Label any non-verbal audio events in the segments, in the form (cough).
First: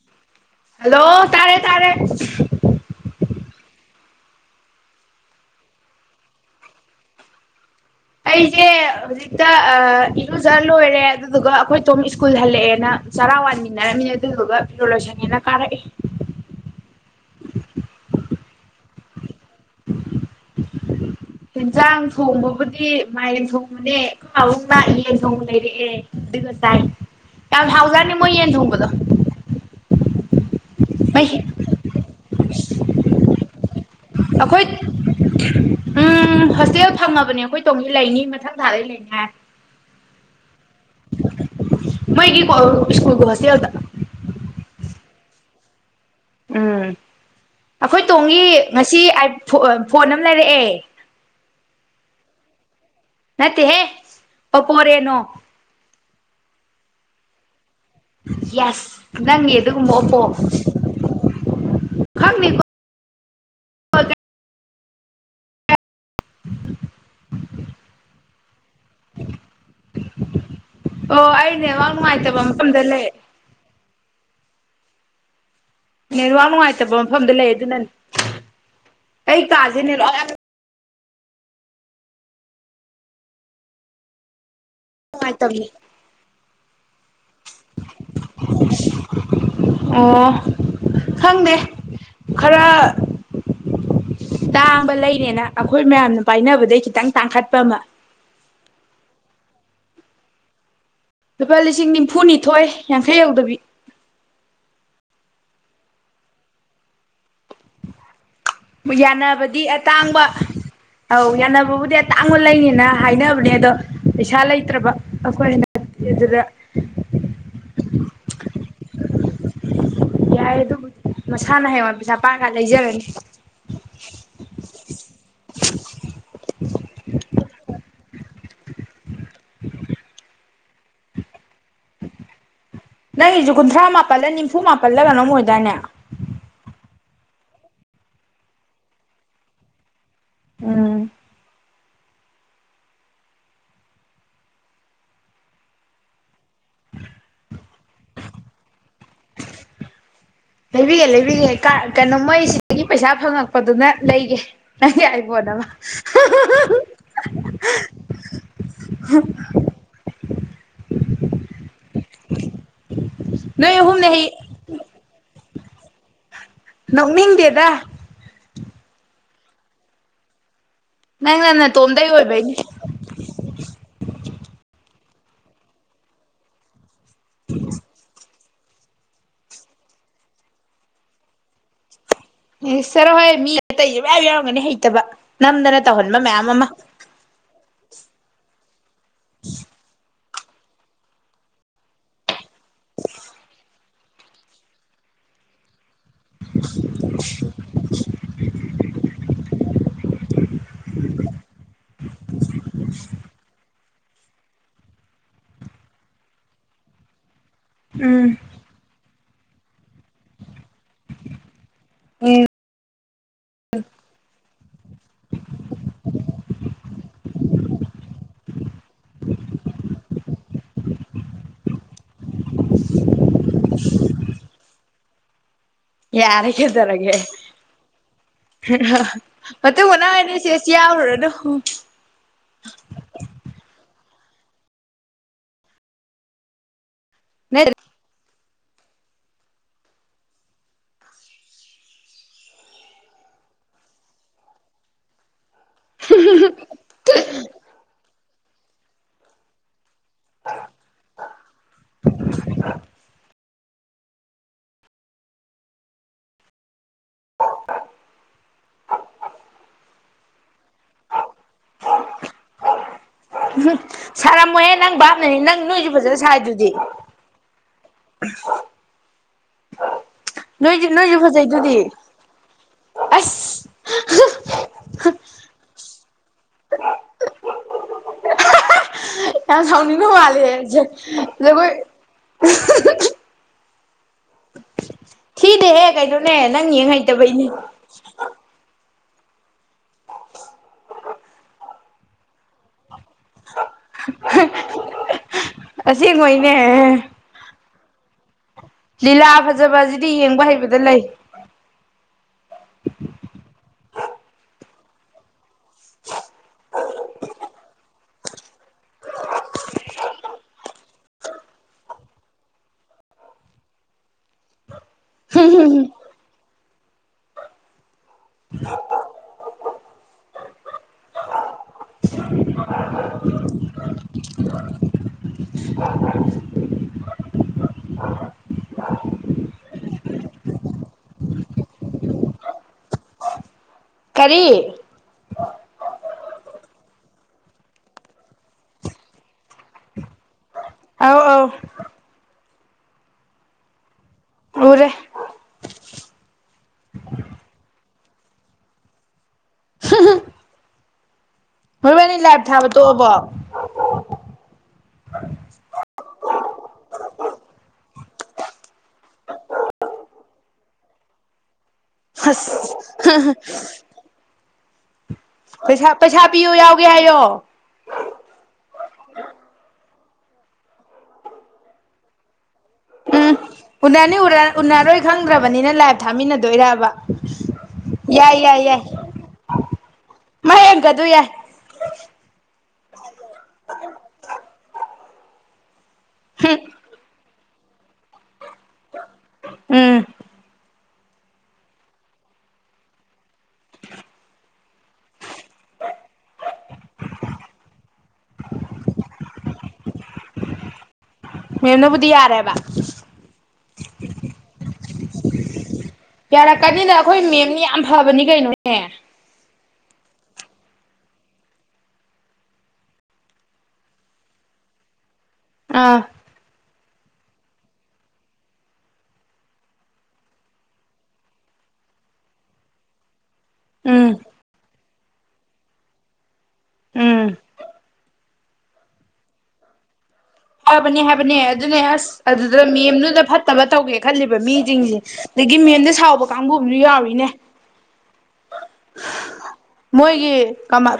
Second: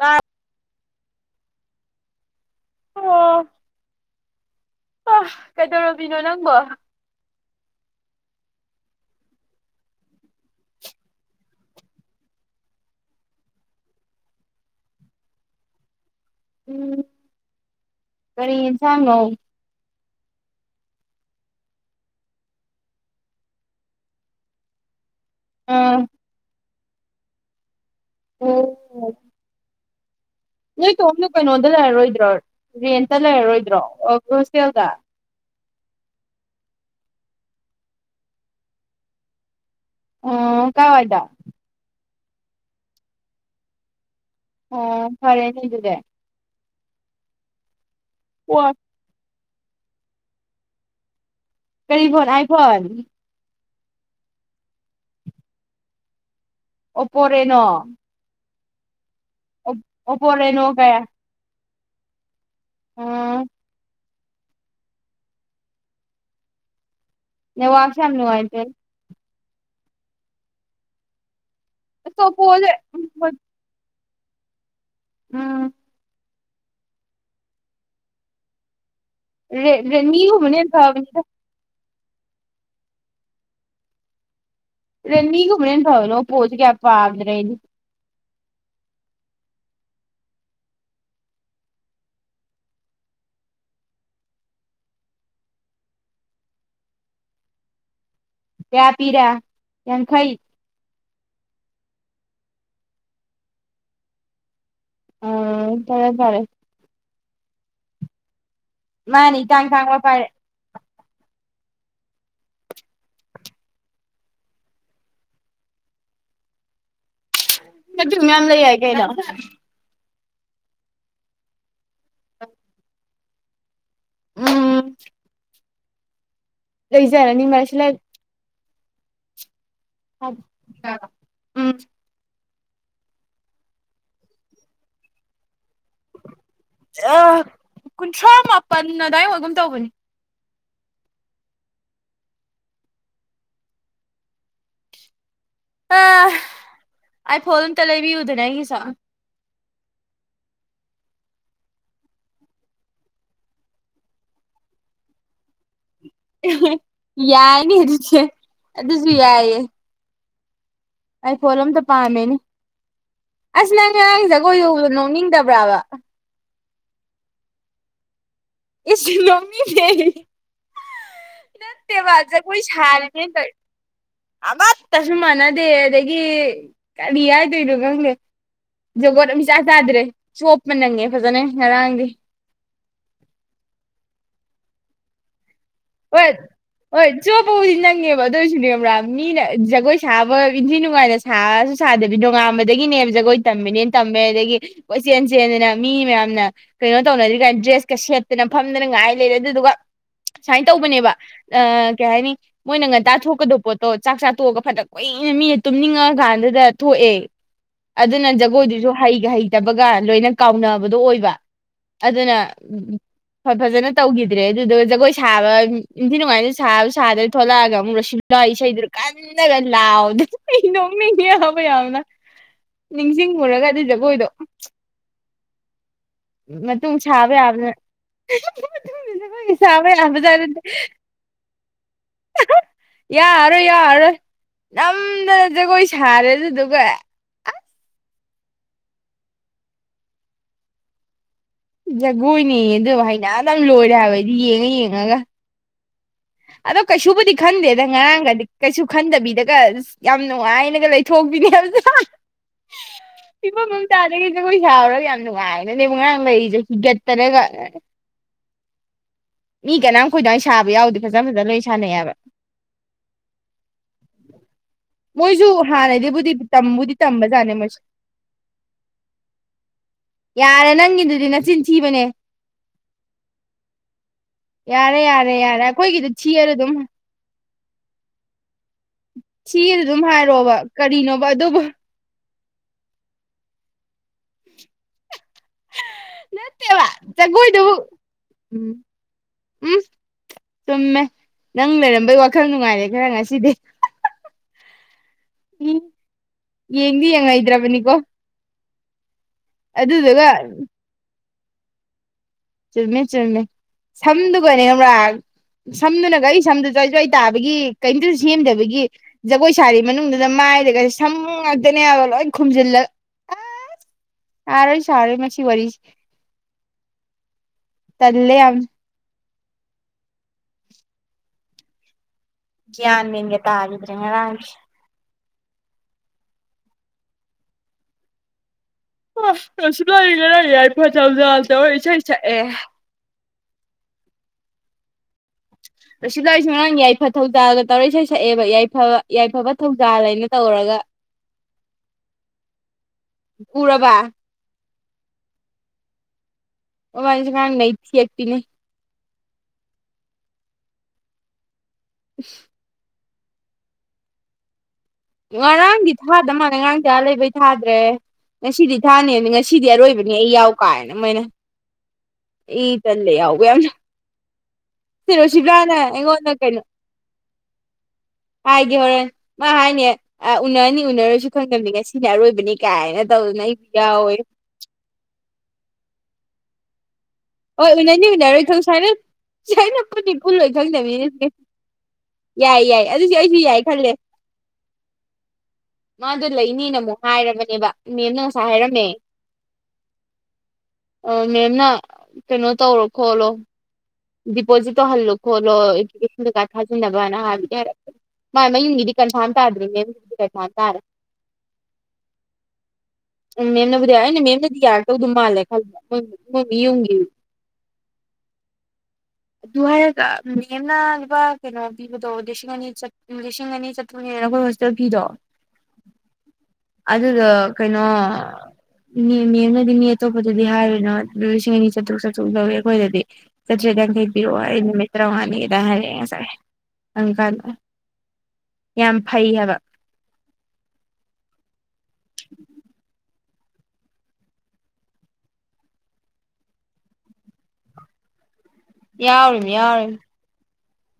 ꯀ ꯍꯜꯂꯣ ꯇꯥꯔꯦ ꯇꯥꯔꯦ ꯑ ꯀꯩꯗꯧꯔꯕꯤꯅꯣ ꯅꯪꯕꯣ ꯑꯩꯁꯦ ꯍꯧꯖꯤꯛꯇ ꯏꯔꯨꯖ ꯂꯣꯏꯔꯦ ꯑꯗꯨꯗꯨꯒ ꯑꯩꯈꯣꯏ ꯇꯣꯝ ꯁ꯭ꯀꯨꯜ ꯍꯜꯂꯛꯑꯦꯅ ꯆꯔꯥ ꯋꯥꯟꯃꯤꯟꯅꯔꯝꯃꯤꯅꯦ ꯑꯗꯨꯗꯨꯒ ꯐꯤꯔꯣꯜ ꯂꯣꯏꯁꯪꯉꯦꯅ ꯀꯥꯔꯛꯑꯦ ꯎꯝ ꯀꯔꯤ ꯍꯦꯟꯖꯥꯡ ꯅ‌ꯣ ꯍꯦꯟꯖꯥꯡ ꯊꯣꯡꯕꯕꯨꯗꯤ ꯃꯥꯏꯔꯦꯟ ꯊꯣꯡꯕꯅꯦ ꯑꯩꯈ‌ꯣꯏ ꯄꯥꯕꯨꯡ ꯂꯥꯛꯏ ꯊꯣꯡ ꯑ ꯂꯩꯔꯛ ꯑꯦ ꯑꯗꯨ ꯇꯥꯏ ꯀꯡꯌꯥꯝ ꯍꯥꯎꯖꯥꯠꯅ‌ꯦ ꯅꯤ ꯃꯣꯏꯟ ꯍꯣꯡꯕꯗꯣ ꯑꯣ ꯅꯣꯏ ꯇꯣꯝꯗ ꯀꯩꯅꯣꯗ ꯂꯩꯔꯔꯣꯏꯗ꯭ꯔꯣ ꯔꯦꯟꯇ ꯂꯩꯔꯔꯣꯏꯗꯣ ꯭ꯔꯣ ꯑꯣ ꯑꯩꯈꯣꯏ ꯍꯣꯁꯇꯦꯜꯗ ꯎꯝ ꯍꯣꯁꯇꯦꯜ ꯐꯪꯉꯕꯅꯦ ꯑꯩꯈꯣꯏ ꯇꯣꯡꯉ ꯂꯩꯅꯤ ꯃꯊꯪ ꯊꯥꯗꯩ ꯂꯩꯅꯤ ꯍꯥꯏ ꯑꯣꯝ ꯀꯋꯥꯏꯗ ꯃꯣꯏꯒꯤ ꯏꯁꯀꯨꯜꯒꯤ ꯍꯣꯁꯇꯦꯜꯗ ꯑꯣ ꯐꯔꯦꯅꯦ ꯑꯗꯨꯗꯤ ꯎꯝ ꯑꯩꯈꯣꯏ ꯇꯣꯡꯉ ꯑꯣ ꯉꯁꯤ ꯐꯣꯟ ꯑꯃ ꯂꯩꯔꯛꯑꯦ ꯀꯔꯤ ꯐꯣꯟ ꯑꯥꯏ ꯐꯣꯟ ꯅꯠꯇꯦꯍꯦ ꯑꯣꯄꯣꯔꯦꯅꯣ ꯑꯣꯄꯣꯔꯦꯅꯣ ꯌꯦꯁ ꯅꯪꯉ ꯑꯗꯨꯒꯨꯝꯕ ꯑꯣꯄꯣ ꯑꯣꯞꯄꯣ ꯔꯦꯅꯣ ꯈꯔꯣ ꯑꯝ ꯐ (inaudible) ꯅ ꯋꯥꯁ ꯌꯥꯝꯅꯅꯨꯡ ꯍꯥꯏꯥꯏꯇ ꯑꯣ ꯦ ꯋꯥ ꯃꯥꯥꯏ ꯑꯁ ꯇꯕ ꯑꯣꯞꯄꯣꯁꯦ ꯃꯐꯝꯝꯗ ꯂꯩꯦ ꯎꯝ ꯅꯨꯡꯉꯥꯏꯇꯕ ꯃꯐꯝꯗ ꯂꯩ ꯑꯗꯨꯅꯅꯦ ꯑꯩ ꯔ ꯀꯥꯁꯦ ꯅꯦꯠꯋꯥꯛ ꯔꯅꯤ ꯌꯥꯝ ꯍꯃꯅꯤ ꯊꯕꯅꯤꯗ ꯅꯨꯡꯉꯥꯏꯇꯕꯅꯦ ꯔꯅꯤ ꯨꯝꯃꯅ ꯊꯅꯣ ꯄꯣ ꯆꯩ ꯀ ꯄꯄꯥꯗꯔꯅꯤ ꯑꯣ ꯈꯪꯗꯦ ꯈꯔ ꯇꯥꯡꯕ ꯂꯩꯔꯦꯅ ꯑꯩꯈꯣꯏ ꯃꯌꯥꯝꯅ ꯄꯥꯏꯅꯕꯗꯩ ꯈꯤꯇꯪ ꯇꯥꯡꯈꯠꯄ ꯑꯃ ꯀ ꯄꯤꯔ ꯌꯥꯝ ꯈꯩ ꯂꯨꯄꯥ ꯂꯤꯁꯤꯡ ꯅꯤꯝꯐꯨꯅꯤꯊꯣꯏ ꯌꯥꯡꯈꯩ ꯌꯧꯗꯕꯤ ꯎꯝ ꯐꯔꯦ ꯐꯔꯦ ꯃꯥꯅꯤ ꯌꯥꯅꯕꯗꯤ ꯏꯇꯥꯡ ꯇꯥꯡꯕ ꯑꯇꯥꯡꯕ ꯄꯥꯏꯔꯦ ꯑꯧ ꯌꯥꯅꯕꯕꯨꯗꯤ ꯑꯇꯥꯡꯕ ꯂꯩꯅꯤꯅ ꯍꯥꯏꯅꯕꯅꯦ ꯑꯗꯣ ꯄꯩꯁꯥ ꯂꯩꯇ꯭ꯔꯕ ꯑꯩꯈꯣꯏꯅ ꯑꯗꯨꯗ ꯑꯗꯨ ꯃꯌꯥꯝ ꯂꯩ ꯌꯥꯏ (inaudible) ꯌꯥꯏ ꯑꯗꯨꯕꯨ ꯃꯁꯥꯅ ꯍꯌꯦꯉ ꯄꯩꯁ ꯄꯥꯒ ꯂꯩꯖꯔꯅꯤ ꯎꯝ (inaudible) ꯂꯩꯖꯔꯅꯤ ꯃꯁꯂ ꯑ ꯑ ꯎꯝ ꯅꯪꯒꯤꯁꯨ ꯀꯨꯟꯊ꯭ꯔꯥ ꯃꯥꯄꯜꯂ ꯅꯤꯝꯐꯨ ꯃꯥꯄꯜꯂ ꯀꯩꯅꯣꯝ ꯑꯣꯏꯗꯏꯅꯦ ꯀꯨꯟꯊ꯭ꯔꯥ ꯃꯥꯄꯜ ꯑꯗꯨꯋꯥꯏ ꯋꯥꯒꯨꯝ ꯇꯧꯕꯅꯤ ꯎꯝ ꯑ ꯑꯩ ꯐꯣꯟꯣꯟ ꯑꯝꯇ ꯂꯩꯕꯤꯌꯨꯗꯅ ꯑꯩꯒꯤꯁ ꯂꯩꯕꯤꯒꯦ ꯂꯩꯕꯤꯒꯦ ꯀꯩꯅꯣ ꯃꯣꯏꯁꯤꯗꯒꯤ ꯄꯩꯁꯥ ꯐꯪꯉꯛꯄꯗꯨꯅ ꯂꯩꯒꯦ ꯅꯪꯒꯤ ꯑꯩꯕꯣꯟ ꯑꯃ ꯌꯥꯏꯅꯤ ꯑꯗꯨꯖꯤ ꯑꯗꯨ ꯑꯗꯨꯁꯨ ꯌꯥꯏꯏꯌꯦ ꯑꯩ ꯐꯣꯟ ꯑꯝꯇ ꯄꯥꯝꯃꯦꯅꯦ ꯑꯁ ꯅꯣꯏ ꯅꯪ ꯑꯍꯨꯝꯅ ꯉꯔꯥꯡ ꯍꯩ ꯖꯒꯣꯏ ꯌꯧꯕꯗꯣ ꯅꯣꯛꯅꯤꯡꯗꯕ ꯕ꯭ꯔꯥꯕ ꯅꯧꯅꯤꯡꯗꯦꯗ ꯏꯁꯂꯣꯃꯤ ꯂꯩ ꯅꯪꯅ ꯇ ꯅꯇꯣꯝꯗꯩ ꯋꯥꯖ ꯑꯣꯏꯕꯩꯅꯤ ꯀꯣꯏ ꯁꯜ ꯅꯇ ꯑꯠꯇꯁꯨ ꯃꯥꯟꯅꯗꯦ ꯑꯗꯒꯤ ꯀꯔꯤ ꯍꯥꯏꯗ ꯏꯔ ꯉꯪꯦ ꯖꯒꯣꯠ ꯑꯃꯆꯥ ꯆꯥꯗ꯭ꯔꯦ ꯁꯣꯞꯄ ꯅꯪꯉꯦ ꯐꯖꯅ ꯉꯔꯥꯡꯗꯤ ꯑꯦ ꯆꯔꯣ ꯍꯣꯏ ꯃꯤ ꯑꯇꯩꯁꯨ ꯃꯌꯥꯝ ꯌꯥꯎꯔꯝꯒꯅꯤ ꯍꯩꯇꯕ ꯅꯝꯗꯅ ꯇꯧꯍꯟꯕ ꯃꯌꯥꯝ ꯑꯃ ꯕꯨꯗꯤ ꯅꯪꯉꯦꯕ ꯑꯗꯨ ꯑꯣꯏꯁꯨꯅꯦꯕ ꯃꯤ ꯖꯒꯣꯏꯁꯕ ꯣꯏ ꯏꯟꯊꯤ ꯅꯨꯡꯉꯥꯏꯅ ꯁꯥꯔꯁꯨ ꯁꯥꯗꯕꯤ ꯅꯣꯡꯉꯥꯟꯕꯗꯒꯤꯅꯦꯕ ꯖꯒꯣꯏ ꯇꯝꯃꯤꯅꯦꯅ ꯇꯝꯃꯦ ꯑꯗꯒꯤ ꯀꯣꯏ ꯆꯦꯟ ꯆꯦꯟꯗꯅ ꯃꯤ ꯃꯌꯥꯝꯅ ꯀꯩꯅꯣ ꯇꯧꯅꯔꯤ ꯀꯥꯏꯅ ꯗ꯭ꯔꯦꯁꯀ ꯁꯦꯠꯇꯅ ꯐ ꯉꯥꯏ ꯂꯩ ꯑꯗꯨꯗꯨ ꯁꯨꯃꯥꯏꯅ ꯇꯧꯕꯅꯦꯕ ꯑ ꯀꯩ ꯍꯥꯏꯅꯤ ꯃꯣꯏꯅ ꯉꯟꯇꯥ ꯊꯣꯛꯀꯗꯕ ꯄꯣꯠꯇꯣ ꯆꯥꯛ ꯆꯥ ꯇꯑꯒ ꯐꯅ ꯀꯨꯏꯅ ꯃꯤꯅ ꯇꯨꯝꯅꯤꯡꯉ ꯀꯥꯟꯗꯨꯗ ꯊꯣꯛꯑꯦ ꯑꯗꯨ ꯎꯝ ꯅꯪ ꯖꯒ ꯑꯣꯏꯣꯏꯗꯣꯏꯁꯨꯣ ꯍꯩꯒ ꯍꯩꯇꯕꯒ ꯂꯣꯏꯅ ꯀꯥꯎꯅꯕꯗꯣ ꯑꯣꯏꯕ ꯑꯗꯨꯅ ꯎꯝ ꯐꯖꯅ ꯇꯧꯈꯤꯗ꯭ꯔꯦ ꯑꯗꯨꯗ ꯖꯒꯣꯏ ꯁꯥꯕ ꯅꯤꯡꯊꯤ ꯅꯨꯡꯉꯥꯏꯗ ꯁꯥꯕ ꯁꯥꯗ꯭ꯔ ꯊ ꯊꯣꯛꯂꯛꯑꯒ ꯑꯃꯨꯛ ꯂꯁꯤꯂ ꯏꯁꯩꯗꯨ ꯀꯜꯂꯒ ꯂꯥꯎꯗ ꯅꯣꯡ ꯍꯕ ꯌꯥꯅ ꯅꯤꯡꯁꯤꯡꯉꯨꯔꯒ ꯑꯗꯨ ꯖꯒꯣꯏꯗꯣ ꯌꯥꯔꯦ ꯃꯇꯨꯡ ꯀꯩꯗꯧꯔꯒꯦ ꯁꯥꯕ ꯌꯥꯕꯅ ꯃꯇꯨꯡ ꯃꯅꯥꯎ ꯑꯣꯏꯅ ꯌꯥꯝꯌꯥꯝꯕꯖꯥꯗꯦ ꯁꯦꯁ ꯌꯥꯎꯔꯨꯔꯅꯨ ꯌꯥꯔꯣꯏ ꯌꯥꯔꯣꯏ ꯅꯝꯗꯅ ꯖꯒꯣꯏ ꯁꯥꯔꯦ ꯑꯗꯨꯗꯨꯒ ꯑꯁ ꯅꯔꯤ ꯖꯒꯣꯏꯅꯦ ꯑꯗꯨ ꯍꯩꯅ ꯑꯗꯨ ꯂꯣꯏꯔꯦ ꯍꯥꯏꯕꯗꯤ ꯌꯦꯡꯉ ꯌꯦꯡꯉꯒ ꯑꯗꯀ ꯁꯨꯕꯗꯤꯛ ꯍꯟꯦꯗꯪ ꯉꯥꯡꯗꯤ ꯀꯩꯁꯨ ꯈꯟꯗꯕꯤꯗꯒ ꯌꯥꯝ ꯅꯨꯡꯉꯥꯏꯅꯒ ꯂꯩꯊꯣꯛꯄꯤꯅꯦ ꯍꯧ ꯐꯤꯐꯝ ꯑꯝꯇꯥꯗꯒꯤ ꯖꯒꯣꯏ ꯁꯥꯎꯔꯒ ꯌꯥꯝ ꯅꯨꯡꯉꯥꯏꯅꯅꯦꯕ ꯉꯔꯥꯡ ꯂꯩꯔꯤꯁꯦ ꯍꯤꯒꯠꯇꯅꯒ ꯃꯤ ꯀꯅꯥ ꯈꯣꯏꯗꯥꯋꯥ ꯁꯥꯕ ꯌꯥꯎꯗꯦꯕ ꯐꯖ ꯐꯖꯅ ꯂꯣꯏ ꯁꯥꯟꯅꯩꯌꯦꯕ ꯁꯥꯔꯝꯃꯣꯏꯍꯦ ꯅꯪ ꯚꯥꯞꯅꯅꯤ ꯃꯣꯏꯁꯨ ꯅꯪ ꯅꯣꯏꯁꯨ ꯐꯖꯅ ꯍꯥꯟꯅꯗꯤꯕꯨꯗꯤ ꯁꯥꯏꯗꯨꯗꯤ ꯇꯝꯕꯨꯗꯤ ꯇꯝꯕꯖꯥꯠꯅꯦ ꯃꯣꯏꯁꯨ ꯌꯥꯔꯦ ꯅꯣꯏꯁꯨ ꯅꯣꯏꯁꯨ ꯅꯪꯒꯤꯗꯨꯗꯤ ꯅꯆꯤꯟ ꯐꯖꯩꯗꯨꯗꯤ ꯊꯤꯕꯅꯦ ꯑꯁ ꯑꯣꯏ ꯁꯤꯔ ꯑꯗꯨꯝ ꯌꯥꯝ ꯁꯤꯗ ꯑꯗꯨꯝ ꯁꯥꯎꯅꯤꯡꯕ ꯃꯥꯜꯂꯦ ꯍꯥꯏꯔꯛꯑꯣꯕ ꯀꯔꯤꯅꯣꯕ ꯑꯗꯨꯕꯨ ꯖꯒꯣꯏ (unintelligible) ꯊꯤꯗꯤꯍꯦ ꯀꯩꯗꯣꯅꯦ ꯅꯪ ꯅꯠꯇꯦꯕ ꯌꯦꯡ ꯍꯩꯇꯕꯩꯅꯦ ꯖꯒꯣꯏꯗꯨꯕꯨ ꯎꯝ ꯎꯝ ꯆꯨꯝꯃꯦ ꯅꯪ ꯂꯩꯔꯝꯕꯩ ꯋꯥꯈꯜ ꯅꯨꯡꯉꯥꯏꯔꯦ ꯍ ꯉ ꯉꯁꯤꯗꯦ ꯎꯝ ꯑꯁꯦꯡꯕꯩꯅꯦ ꯌꯦꯡꯗꯤ ꯌꯦꯉꯥꯏꯗ꯭ꯔꯥꯕꯅꯤ ꯋꯥ ꯂꯤꯂꯥ ꯐꯖꯕ ꯑꯁꯤꯗꯤ ꯌꯦꯡꯕ ꯍꯩꯕꯗ ꯂꯩ ꯆꯨꯝꯃꯦ ꯆꯨꯝꯃꯦ ꯁꯝꯗꯨꯒꯅꯦ ꯑꯃ꯭ꯔꯥ ꯁꯝꯗꯨꯅꯒ ꯑꯩ ꯁꯝꯗꯨꯁꯨ ꯑꯩꯁꯨ ꯑꯩ ꯇꯥꯕꯒꯤ ꯀꯩꯅꯣꯇꯁꯨ ꯁꯦꯝꯗꯕꯒꯤ ꯖꯒꯣꯏ ꯁꯥꯔꯤ ꯃꯅꯨꯡꯗꯨꯗ ꯃꯥꯏꯗꯒ ꯁꯝ ꯉꯥꯛꯇꯅꯦꯕ ꯂꯣꯏ ꯈꯨꯝꯖꯤꯜꯂꯒ ꯑꯁ ꯁꯥꯔꯣꯏ ꯁꯥꯔꯣꯏ ꯃꯁꯤ ꯋꯥꯔꯤꯁꯤꯦ ꯇꯂ ꯌꯥꯝ ꯌꯥꯥꯟ ꯅꯤꯡꯒ ꯇ ꯍꯥꯏꯗ꯭ꯔꯦ ꯉ ꯔꯥꯡ ꯀꯁꯨ ꯂꯔꯤ ꯂꯩꯔ ꯌꯥꯏꯐꯖ ꯖꯥ ꯇꯣꯏ ꯏꯁꯩ ꯁꯛꯑꯦ ꯀꯔꯤ ꯁꯤꯗ ꯑꯩꯔꯤꯁꯦ ꯉꯔꯥꯡ ꯌꯥꯏꯐ ꯊꯧꯖꯥꯜꯒ ꯇꯧꯔꯩ ꯁ ꯁꯛꯑꯦꯕ ꯌꯥꯏꯐ ꯌꯥꯏꯐꯕ ꯊꯧꯖꯥꯜ ꯍꯥꯏꯅ ꯇꯧꯔꯒ ꯑꯧ ꯑꯧ ꯎꯔꯕ ꯎꯔꯦ ꯑꯣ ꯋꯥꯅꯤ ꯆꯀꯥꯟ ꯅ ꯊꯤ ꯑꯦꯛꯇꯄꯤꯅꯦ ꯃꯔꯨꯣꯏꯕꯥꯅꯤ ꯂꯥꯏꯞ ꯊꯥꯕ ꯇꯣꯛꯕꯣ ꯉꯔꯥꯡꯗꯤ ꯊꯥꯗ ꯃꯥꯜꯂꯦ ꯉꯔꯥꯡ ꯆꯌꯥꯥ ꯂꯩꯕꯩ ꯊꯥꯗ꯭ꯔꯦ ꯉꯁꯤꯗꯤ ꯊꯥꯅꯤꯗ ꯉꯁꯤꯗꯤ ꯑꯔꯣꯏꯕꯅꯤ ꯑꯩ ꯌꯥꯎ ꯀꯥꯏꯅ ꯃꯣꯏꯅ ꯍꯁ ꯏ ꯇꯜꯂꯦ ꯌꯥꯎꯕ ꯌꯥꯝꯅ ꯁꯤꯔꯣꯁꯤꯕ꯭ꯂꯥꯅ ꯄꯩꯁꯥ ꯄꯩꯁꯥ ꯄꯤꯌꯨ ꯌꯥꯎꯒꯦ ꯍꯥꯏꯌꯣ ꯍꯥꯏꯦ ꯍ ꯃꯥ ꯍꯥꯏꯅꯤ ꯑ ꯎꯅꯔꯅꯤ ꯎꯅꯔꯁꯨ ꯈꯪꯗꯝꯕꯅꯤ ꯉꯁꯤꯅꯦ ꯑꯔꯣꯏꯕꯅꯤ ꯀꯥꯏꯅ ꯎꯝ ꯇꯧꯗꯅ ꯎꯅꯅꯤ ꯌꯥꯎꯋꯦ ꯎꯅꯔꯣꯏ ꯈꯪꯗ꯭ꯔꯕꯅꯤꯅ ꯂꯥꯏꯚ ꯊꯥꯃꯤꯟꯅꯗꯦ ꯑꯗꯨꯗꯣ ꯏꯔꯕ ꯍꯣꯏ ꯎꯅꯅꯤ ꯎꯅꯔꯣꯏ ꯈꯪ ꯁꯥꯏꯅꯅ ꯀꯨꯂ ꯃꯥꯏ ꯑꯪꯀꯗꯨ ꯌꯥꯏ ꯆꯪꯅꯦꯦ ꯌꯥꯏ ꯌꯥꯏ ꯑꯗꯨꯁꯨ ꯑꯩꯁꯨ ꯌꯥꯏ ꯈꯜꯂꯦ ꯃꯥꯗꯣ ꯂꯩꯅꯤꯅ ꯑꯃꯨꯛ ꯍꯥꯏꯔꯕ ꯅꯦꯕ ꯃꯦꯝꯅ ꯉꯁꯥꯏ ꯍꯥꯏꯔꯝꯃꯦ ꯎꯝ ꯃꯦꯝꯅ ꯀꯩꯅꯣ ꯇꯧꯔꯣ ꯈꯣꯠꯂꯣ ꯗꯤꯄꯣꯖꯤꯠ ꯇꯧꯍꯜꯂꯣ ꯈꯣꯠꯂꯣ ꯏꯗꯨꯀꯦꯁꯟꯗ ꯀꯥꯔꯗ ꯊꯥꯖꯤꯟꯅꯕꯅ ꯍꯥꯏꯕꯗꯤ ꯍꯥꯏ ꯃꯥ ꯃꯌꯨꯝꯒꯤꯗꯤ ꯀꯟꯐꯥꯔꯝ ꯇꯥꯗ꯭ꯔꯤꯅꯦꯒꯤ ꯀꯟꯐꯥꯝ ꯇꯥꯔ ꯃꯦꯅꯕꯨꯗꯤ ꯌꯥꯔꯦꯕ ꯎꯝ ꯃꯦꯝꯅꯕꯨꯗꯤ ꯌꯥꯏ ꯑꯩꯅ ꯃꯦꯝꯅꯗꯤ ꯌꯥꯔꯗꯧꯗ ꯃꯥꯜꯂꯦ ꯈꯂꯦ ꯌꯥꯔꯛꯀꯅꯤꯗ ꯑꯩꯈꯣꯏ ꯃꯦꯝꯅꯤ ꯌꯥꯝ ꯐꯕꯅꯤ ꯀꯩꯅꯣ ꯍꯦ ꯑꯗꯨ ꯍꯥꯏꯔꯒ ꯃꯦꯝꯅ ꯂꯨꯄꯥ ꯀꯩꯅꯣ ꯄꯤꯕꯗꯣ ꯂꯤꯁꯤꯡ ꯑꯅꯤ ꯂꯤꯁꯤꯡ ꯑꯅꯤ ꯆꯇ꯭ꯔꯨꯛꯅꯦꯅ ꯑꯩꯈꯣꯏ ꯍꯣꯁꯇꯦꯜ ꯐꯤꯗꯣ ꯑꯥ ꯑꯗꯨꯗ ꯀꯩꯅꯣ ꯃꯤ ꯃꯤꯦꯝꯅꯗꯤ ꯃꯤ ꯑꯇꯣꯞꯄꯗꯗꯤ ꯍꯥꯏꯔꯤꯣꯏꯅꯣ ꯂꯤꯁꯤꯡ ꯑꯅꯤ ꯆꯇ꯭ꯔꯨꯛ ꯆꯥꯇ꯭ꯔꯨꯛ ꯂꯧꯧꯏꯤ ꯑꯩꯈꯣꯏꯗꯗꯤ ꯆꯥꯇ꯭ꯔꯦꯠ ꯎꯝ ꯍꯕꯤꯔꯛꯑꯣ ꯑꯩ ꯅꯨꯃꯤꯠ ꯇꯔꯥꯃꯉꯥꯅꯤꯒꯤꯗ ꯍꯥꯏꯔꯛꯑꯦ ꯉꯁꯥꯏ ꯎꯝ ꯑꯪꯀꯥꯟꯗ ꯌꯥꯝ ꯐꯩ ꯍꯥꯏꯕ ꯍꯥꯏꯕꯅꯦ ꯍꯥꯏꯕꯅꯦ ꯑꯗꯨꯅꯦ ꯑꯁ ꯑꯗꯨꯗ ꯃꯦꯝꯗꯨꯗ ꯐꯠ ꯐꯠꯇꯕ ꯇꯧꯒꯦ ꯈꯜꯂꯤꯕ ꯃꯤꯁꯤꯡꯁꯦ ꯑꯗꯒꯤ ꯃꯦꯟꯗ ꯁꯥꯎꯕ ꯀꯥꯡꯕꯨ ꯑꯃꯁꯁꯨ ꯌꯥꯎꯔꯤꯅꯦ ꯌꯥꯎꯅꯤ ꯌꯥꯎꯔ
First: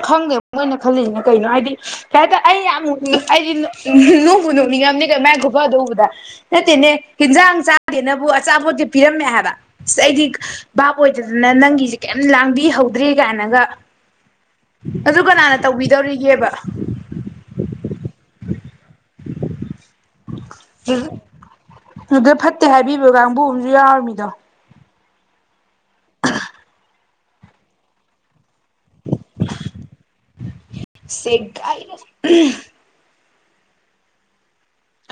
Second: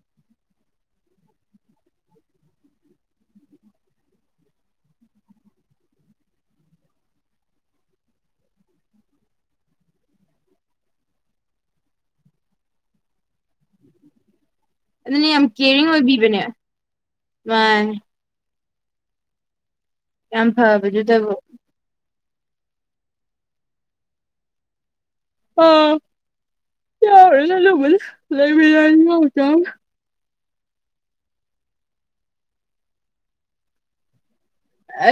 ꯈꯪꯒꯦꯕ ꯃꯣꯏꯅ ꯈꯜꯂꯤꯁꯤꯅ ꯀꯩꯅꯣ ꯍꯥꯏꯗꯤ ꯀꯩ ꯍꯥꯏꯇꯥꯔꯦ ꯑꯩ ꯌꯥꯝ ꯑꯩꯗꯤ ꯄꯨ ꯅꯣꯛꯅꯤꯡꯉꯝꯅꯤ ꯀ ꯃꯥꯏꯅ ꯈꯨꯨꯞꯐꯗ ꯎꯧꯕꯗ ꯅꯠꯇꯦꯅꯦ ꯍꯟꯖꯥꯡ ꯆꯥꯗꯦꯅꯕꯨ ꯑꯆꯥꯄꯣꯠꯇꯤ ꯄꯤꯔꯝꯃꯦ ꯍꯥꯏꯕ ꯑ ꯑꯩꯗꯤ ꯚꯥꯞ ꯑꯣꯏꯗꯗꯅ ꯅꯪꯒꯤꯁꯦ ꯀꯩꯝ ꯂꯥꯡꯕꯤꯍꯧꯗ꯭ꯔꯦ ꯀꯥꯏꯅꯒ ꯑꯗꯨ ꯑꯗꯨꯅꯦ ꯌꯥꯝ ꯀꯅꯥꯅ ꯀꯦꯌꯔꯤꯡ ꯑꯣꯏꯕꯤꯕꯅꯦ ꯇꯧꯕꯤꯗꯧꯔꯤꯒꯦꯕ ꯃꯥꯅꯦ ꯌꯥꯝꯌꯥꯝ ꯐꯕꯖꯨꯗ ꯑꯗꯨꯗ ꯐꯠꯇꯦ ꯍꯥꯏꯕꯤꯕꯣ ꯀꯥꯡꯕꯨ ꯑ ꯑꯃꯁꯨ ꯌꯥꯎꯔꯃꯤꯗꯣ ꯎꯝ ꯌꯥ ꯂ ꯂꯨ ꯂꯩ ꯔꯌꯥꯅꯤ ꯆ ꯁꯦꯥꯏꯔ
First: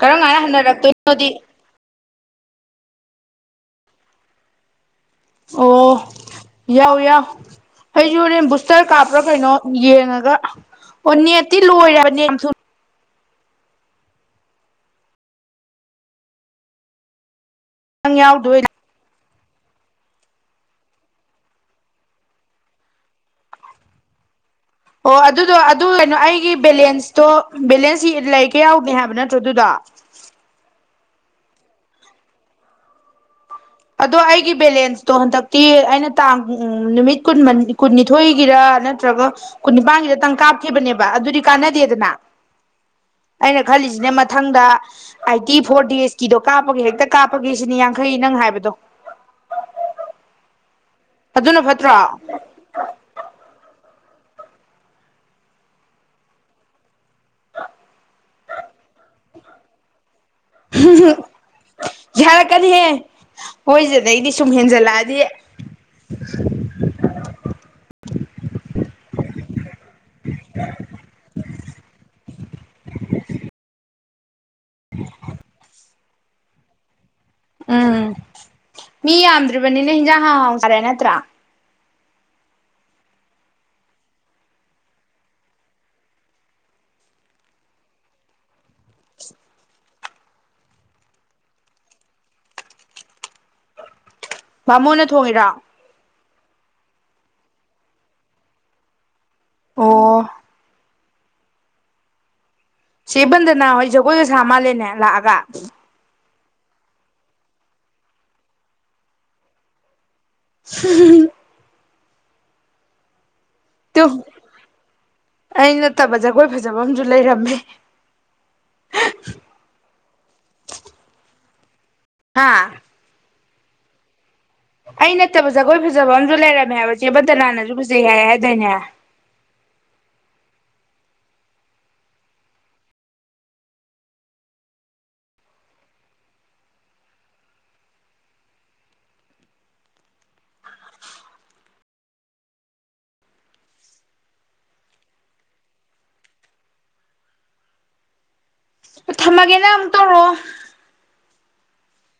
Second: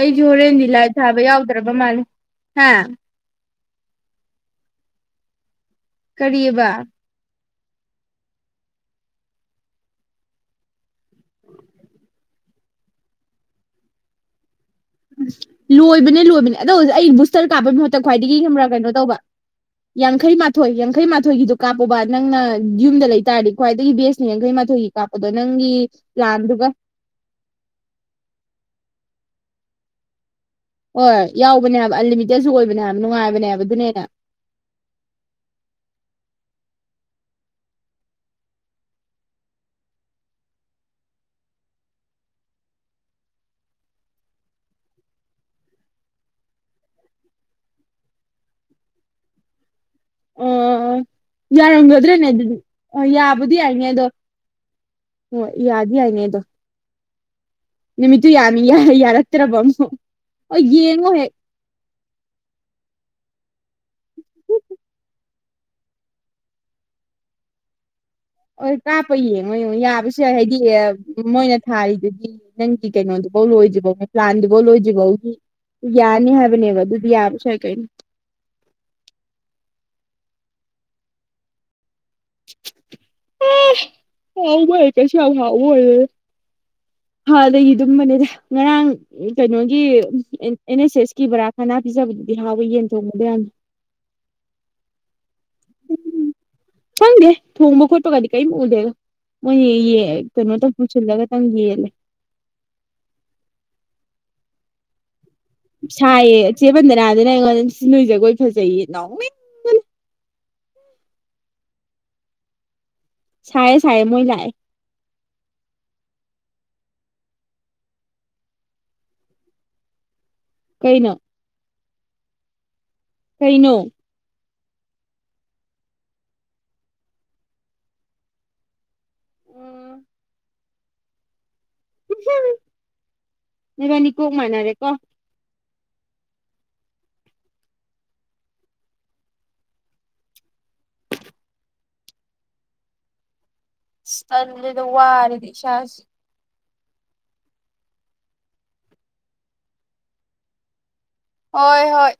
ꯀꯔꯝ ꯀꯥꯟꯗ ꯍꯣꯔꯦꯟꯗꯤꯂꯥꯏ ꯊꯥꯕ ꯍꯟꯅꯔꯛꯇꯣꯏꯅꯣꯗꯤ ꯌꯥꯎꯗ꯭ꯔꯕ ꯃꯥꯜꯂꯦ ꯍꯥꯥ ꯑꯣ ꯀꯔꯤꯑꯕ ꯌꯥꯎ ꯌꯥꯎ ꯑꯩꯁꯨ ꯍꯣꯔꯦꯟ ꯕꯨꯁꯇꯔ ꯀꯥꯞꯄ꯭ꯔꯥ ꯀꯩꯅꯣ ꯌꯦꯡꯉꯒ ꯑꯣ ꯅꯦꯠꯇꯤ ꯂꯣꯏꯔꯦ ꯅ ꯊ ꯂꯣꯏꯕꯅꯦ ꯂꯣꯏꯕꯅꯦ ꯑꯗꯣ ꯍꯧꯖꯤꯛ ꯑꯩ ꯇꯔ ꯀꯥꯕꯒꯤ ꯃꯍꯨꯠꯇ ꯅꯪ ꯌꯥꯎꯗꯣꯏꯅꯦ ꯈ꯭ꯋꯥꯏꯗꯒꯤꯥ ꯀꯩꯅꯣ ꯇꯧꯕ ꯌꯥꯡꯈꯩ ꯃꯥꯊꯣꯏ ꯌꯥꯡꯈꯩ ꯃꯥꯊꯣꯏꯒꯤꯗꯣ ꯀꯥꯞꯄꯨꯕ ꯅꯪꯅ ꯌꯨꯝꯗ ꯂꯩꯇꯥꯥꯔꯗꯤ ꯈ꯭ꯋꯥꯏꯗꯒꯤ ꯕꯦꯁꯅꯦ ꯌꯥꯡꯈꯩ ꯃꯥꯊꯣꯏ ꯑꯣ ꯑꯗꯨꯗꯣ ꯑꯗꯨ ꯀꯩꯅꯣ ꯑꯩꯒꯤ ꯕꯦꯂꯦꯟꯁꯇꯣ ꯕꯦꯂꯦꯟꯁ ꯂꯩ ꯀ ꯌꯥꯎꯒ ꯍꯥꯏꯕ ꯅꯠꯇ꯭ꯔꯣ ꯇꯗꯨꯗ ꯍꯣꯏ ꯌꯥꯎꯕꯅꯦꯕ ꯑꯟꯂꯤꯃꯤꯇꯦꯠꯁꯨ ꯑꯣꯏꯕꯅꯦꯕ ꯅꯨꯡꯉꯥꯏꯕꯅꯦꯕ ꯑꯗꯣ ꯑꯩꯒꯤ ꯕꯦꯂꯦꯟꯁꯇꯣ ꯍꯟꯗꯛꯇꯤ ꯑꯩꯅ ꯇꯥꯡ ꯎꯝ ꯅꯨꯃꯤꯠ ꯀꯨꯟ ꯀꯨꯟꯅꯤꯊꯣꯏꯒꯤꯔ ꯅꯠꯇ꯭ꯔꯒ ꯀꯨꯟꯅꯤꯄꯥꯟꯒꯤꯔꯇꯪ ꯀꯥꯞꯈꯤꯕꯅꯦꯕ ꯑꯗꯨꯗꯤ ꯀꯥꯟꯅꯗꯦꯗꯅ ꯑꯩꯅ ꯈꯜꯂꯤꯁꯤꯅꯦ ꯃꯊꯪꯗ ꯑꯥꯏꯠꯇꯤ ꯐꯣꯔ ꯗꯦꯖꯀꯤꯗꯣ ꯀꯥꯞꯄꯒꯤ ꯍꯦꯛꯇ ꯀꯥꯞꯄꯒꯤꯦ ꯁꯤꯅꯤ ꯌꯥꯡꯈꯩ ꯅꯪ ꯍꯥꯏꯕꯗ ꯑꯗꯨ ꯎꯝ ꯌꯥꯔꯝꯒꯗ꯭ꯔꯦꯅꯦ ꯑꯗꯨꯗꯤ ꯌꯥꯕꯨꯗꯤ ꯌꯥꯏꯅꯦ ꯑꯗꯣ ꯍꯣꯏ ꯌꯥꯗ ꯌꯥꯏꯅꯦꯗꯣ ꯅꯨꯃꯤꯠꯇꯨ ꯌꯥꯅꯤ ꯌꯥꯔꯛꯇ꯭ꯔꯕ ꯑꯃꯣ ꯍ ꯌꯦꯡꯉꯣ ꯍꯦꯛ ꯍꯣꯏꯖꯗꯦ ꯑꯗ ꯑꯩꯗꯤ ꯁꯨꯝ ꯍꯦꯟꯖꯜꯂꯛꯑꯗꯤ (inaudible) ꯑꯣ ꯀꯥꯞꯄꯩꯌꯦ ꯃꯣꯏ ꯌꯥ ꯍꯥꯏꯦꯗꯤ ꯃꯣꯏꯅ ꯊꯥꯔꯤꯗꯨꯗꯤ ꯅꯪꯒꯤ ꯀꯩꯅꯣꯗꯨꯐꯥꯎ ꯂꯣꯏꯗ꯭ꯐꯧꯅꯦ ꯄ꯭ꯂꯥꯟꯗꯨꯐꯥꯎ ꯂꯣꯏꯗ꯭ꯔꯤꯐꯥꯎꯗꯤ ꯌꯥꯅꯤ ꯍꯥꯏꯕꯅꯦꯕ ꯑꯗꯨ ꯎꯝ ꯃꯤ ꯌꯥꯝꯗ꯭ꯔꯤꯕꯅꯤꯅ ꯍꯤꯟꯖꯥꯡ ꯑ ꯀꯔꯦꯅꯠꯇ ꯍꯥꯎꯕꯣꯏ ꯀꯩꯁꯨ ꯌꯥꯝ ꯍꯥꯎꯕꯔꯦ ꯍꯥꯟꯗꯒꯤ ꯑꯗꯨꯝꯕꯅꯦꯗ ꯉꯔꯥꯡ ꯀꯩꯅꯣꯒꯤ ꯑꯦꯟ ꯑꯦꯁ ꯑꯦꯁꯀꯤ ꯕꯔꯥ ꯀꯅꯥ ꯄꯤꯖꯕꯗꯨꯗꯤ ꯍꯥꯎꯋꯦ ꯌꯦꯟ ꯊꯣꯡꯕꯗ ꯌꯥꯝ ꯃꯥꯃꯣꯅ ꯊꯣꯡꯉꯤꯔꯥ ꯆꯪꯦ ꯊꯣꯡꯕ ꯈꯣꯠꯄꯒꯗꯤ ꯀꯩꯗꯦꯒ ꯃꯣꯏ ꯑꯣ ꯀꯩꯅꯣ ꯆꯜꯂꯒꯇꯪ ꯌꯦꯌꯦꯂꯦ ꯁꯤꯕꯟꯗꯅꯍ ꯍꯣꯏ ꯖꯒꯣꯏꯁꯨꯁ ꯁꯥ ꯃꯥꯜꯂꯦꯅꯦ ꯂꯥꯛꯑꯒ ꯁꯥꯏꯌꯦ ꯆꯦꯕꯟꯗꯅꯥꯗꯅ ꯑꯩꯉꯣꯟꯗ ꯁꯤ ꯅꯣꯏ ꯖꯒꯣꯏ ꯐꯖꯩꯌꯦ ꯅꯥꯎ ꯝ ꯁꯥꯏ ꯆꯥꯏ ꯃꯣꯏ ꯂꯥꯏ ꯑ ꯅꯠꯇꯕ ꯖꯒꯣꯏ ꯐꯖꯕ ꯑꯃꯁꯝꯨ ꯂꯩꯔꯝꯃꯤ ꯀꯩꯅ ꯍꯥꯥ ꯀꯩꯅꯣ ꯑꯩ ꯅꯠꯇꯕ ꯖꯒꯣꯏ ꯐꯖꯕ ꯑꯝꯨ ꯂꯩꯔꯝꯃꯦ ꯍꯥꯏꯕ ꯆꯦꯕꯟꯇꯅꯥꯅꯁꯨ ꯐꯖꯩ ꯍꯥꯏ ꯍꯥꯏꯗꯣꯏꯅꯦ ꯔꯅꯤ ꯀꯣꯣꯡ ꯍꯥꯏꯅꯔꯦ ꯀꯣ ꯊꯟꯗ ꯋꯥꯔꯗꯤ ꯁꯥꯁꯤ ꯊꯝꯃꯒꯦꯅꯦ ꯑꯃꯨꯛ ꯇꯧꯔꯣ ꯍꯣꯏ ꯍꯣꯏ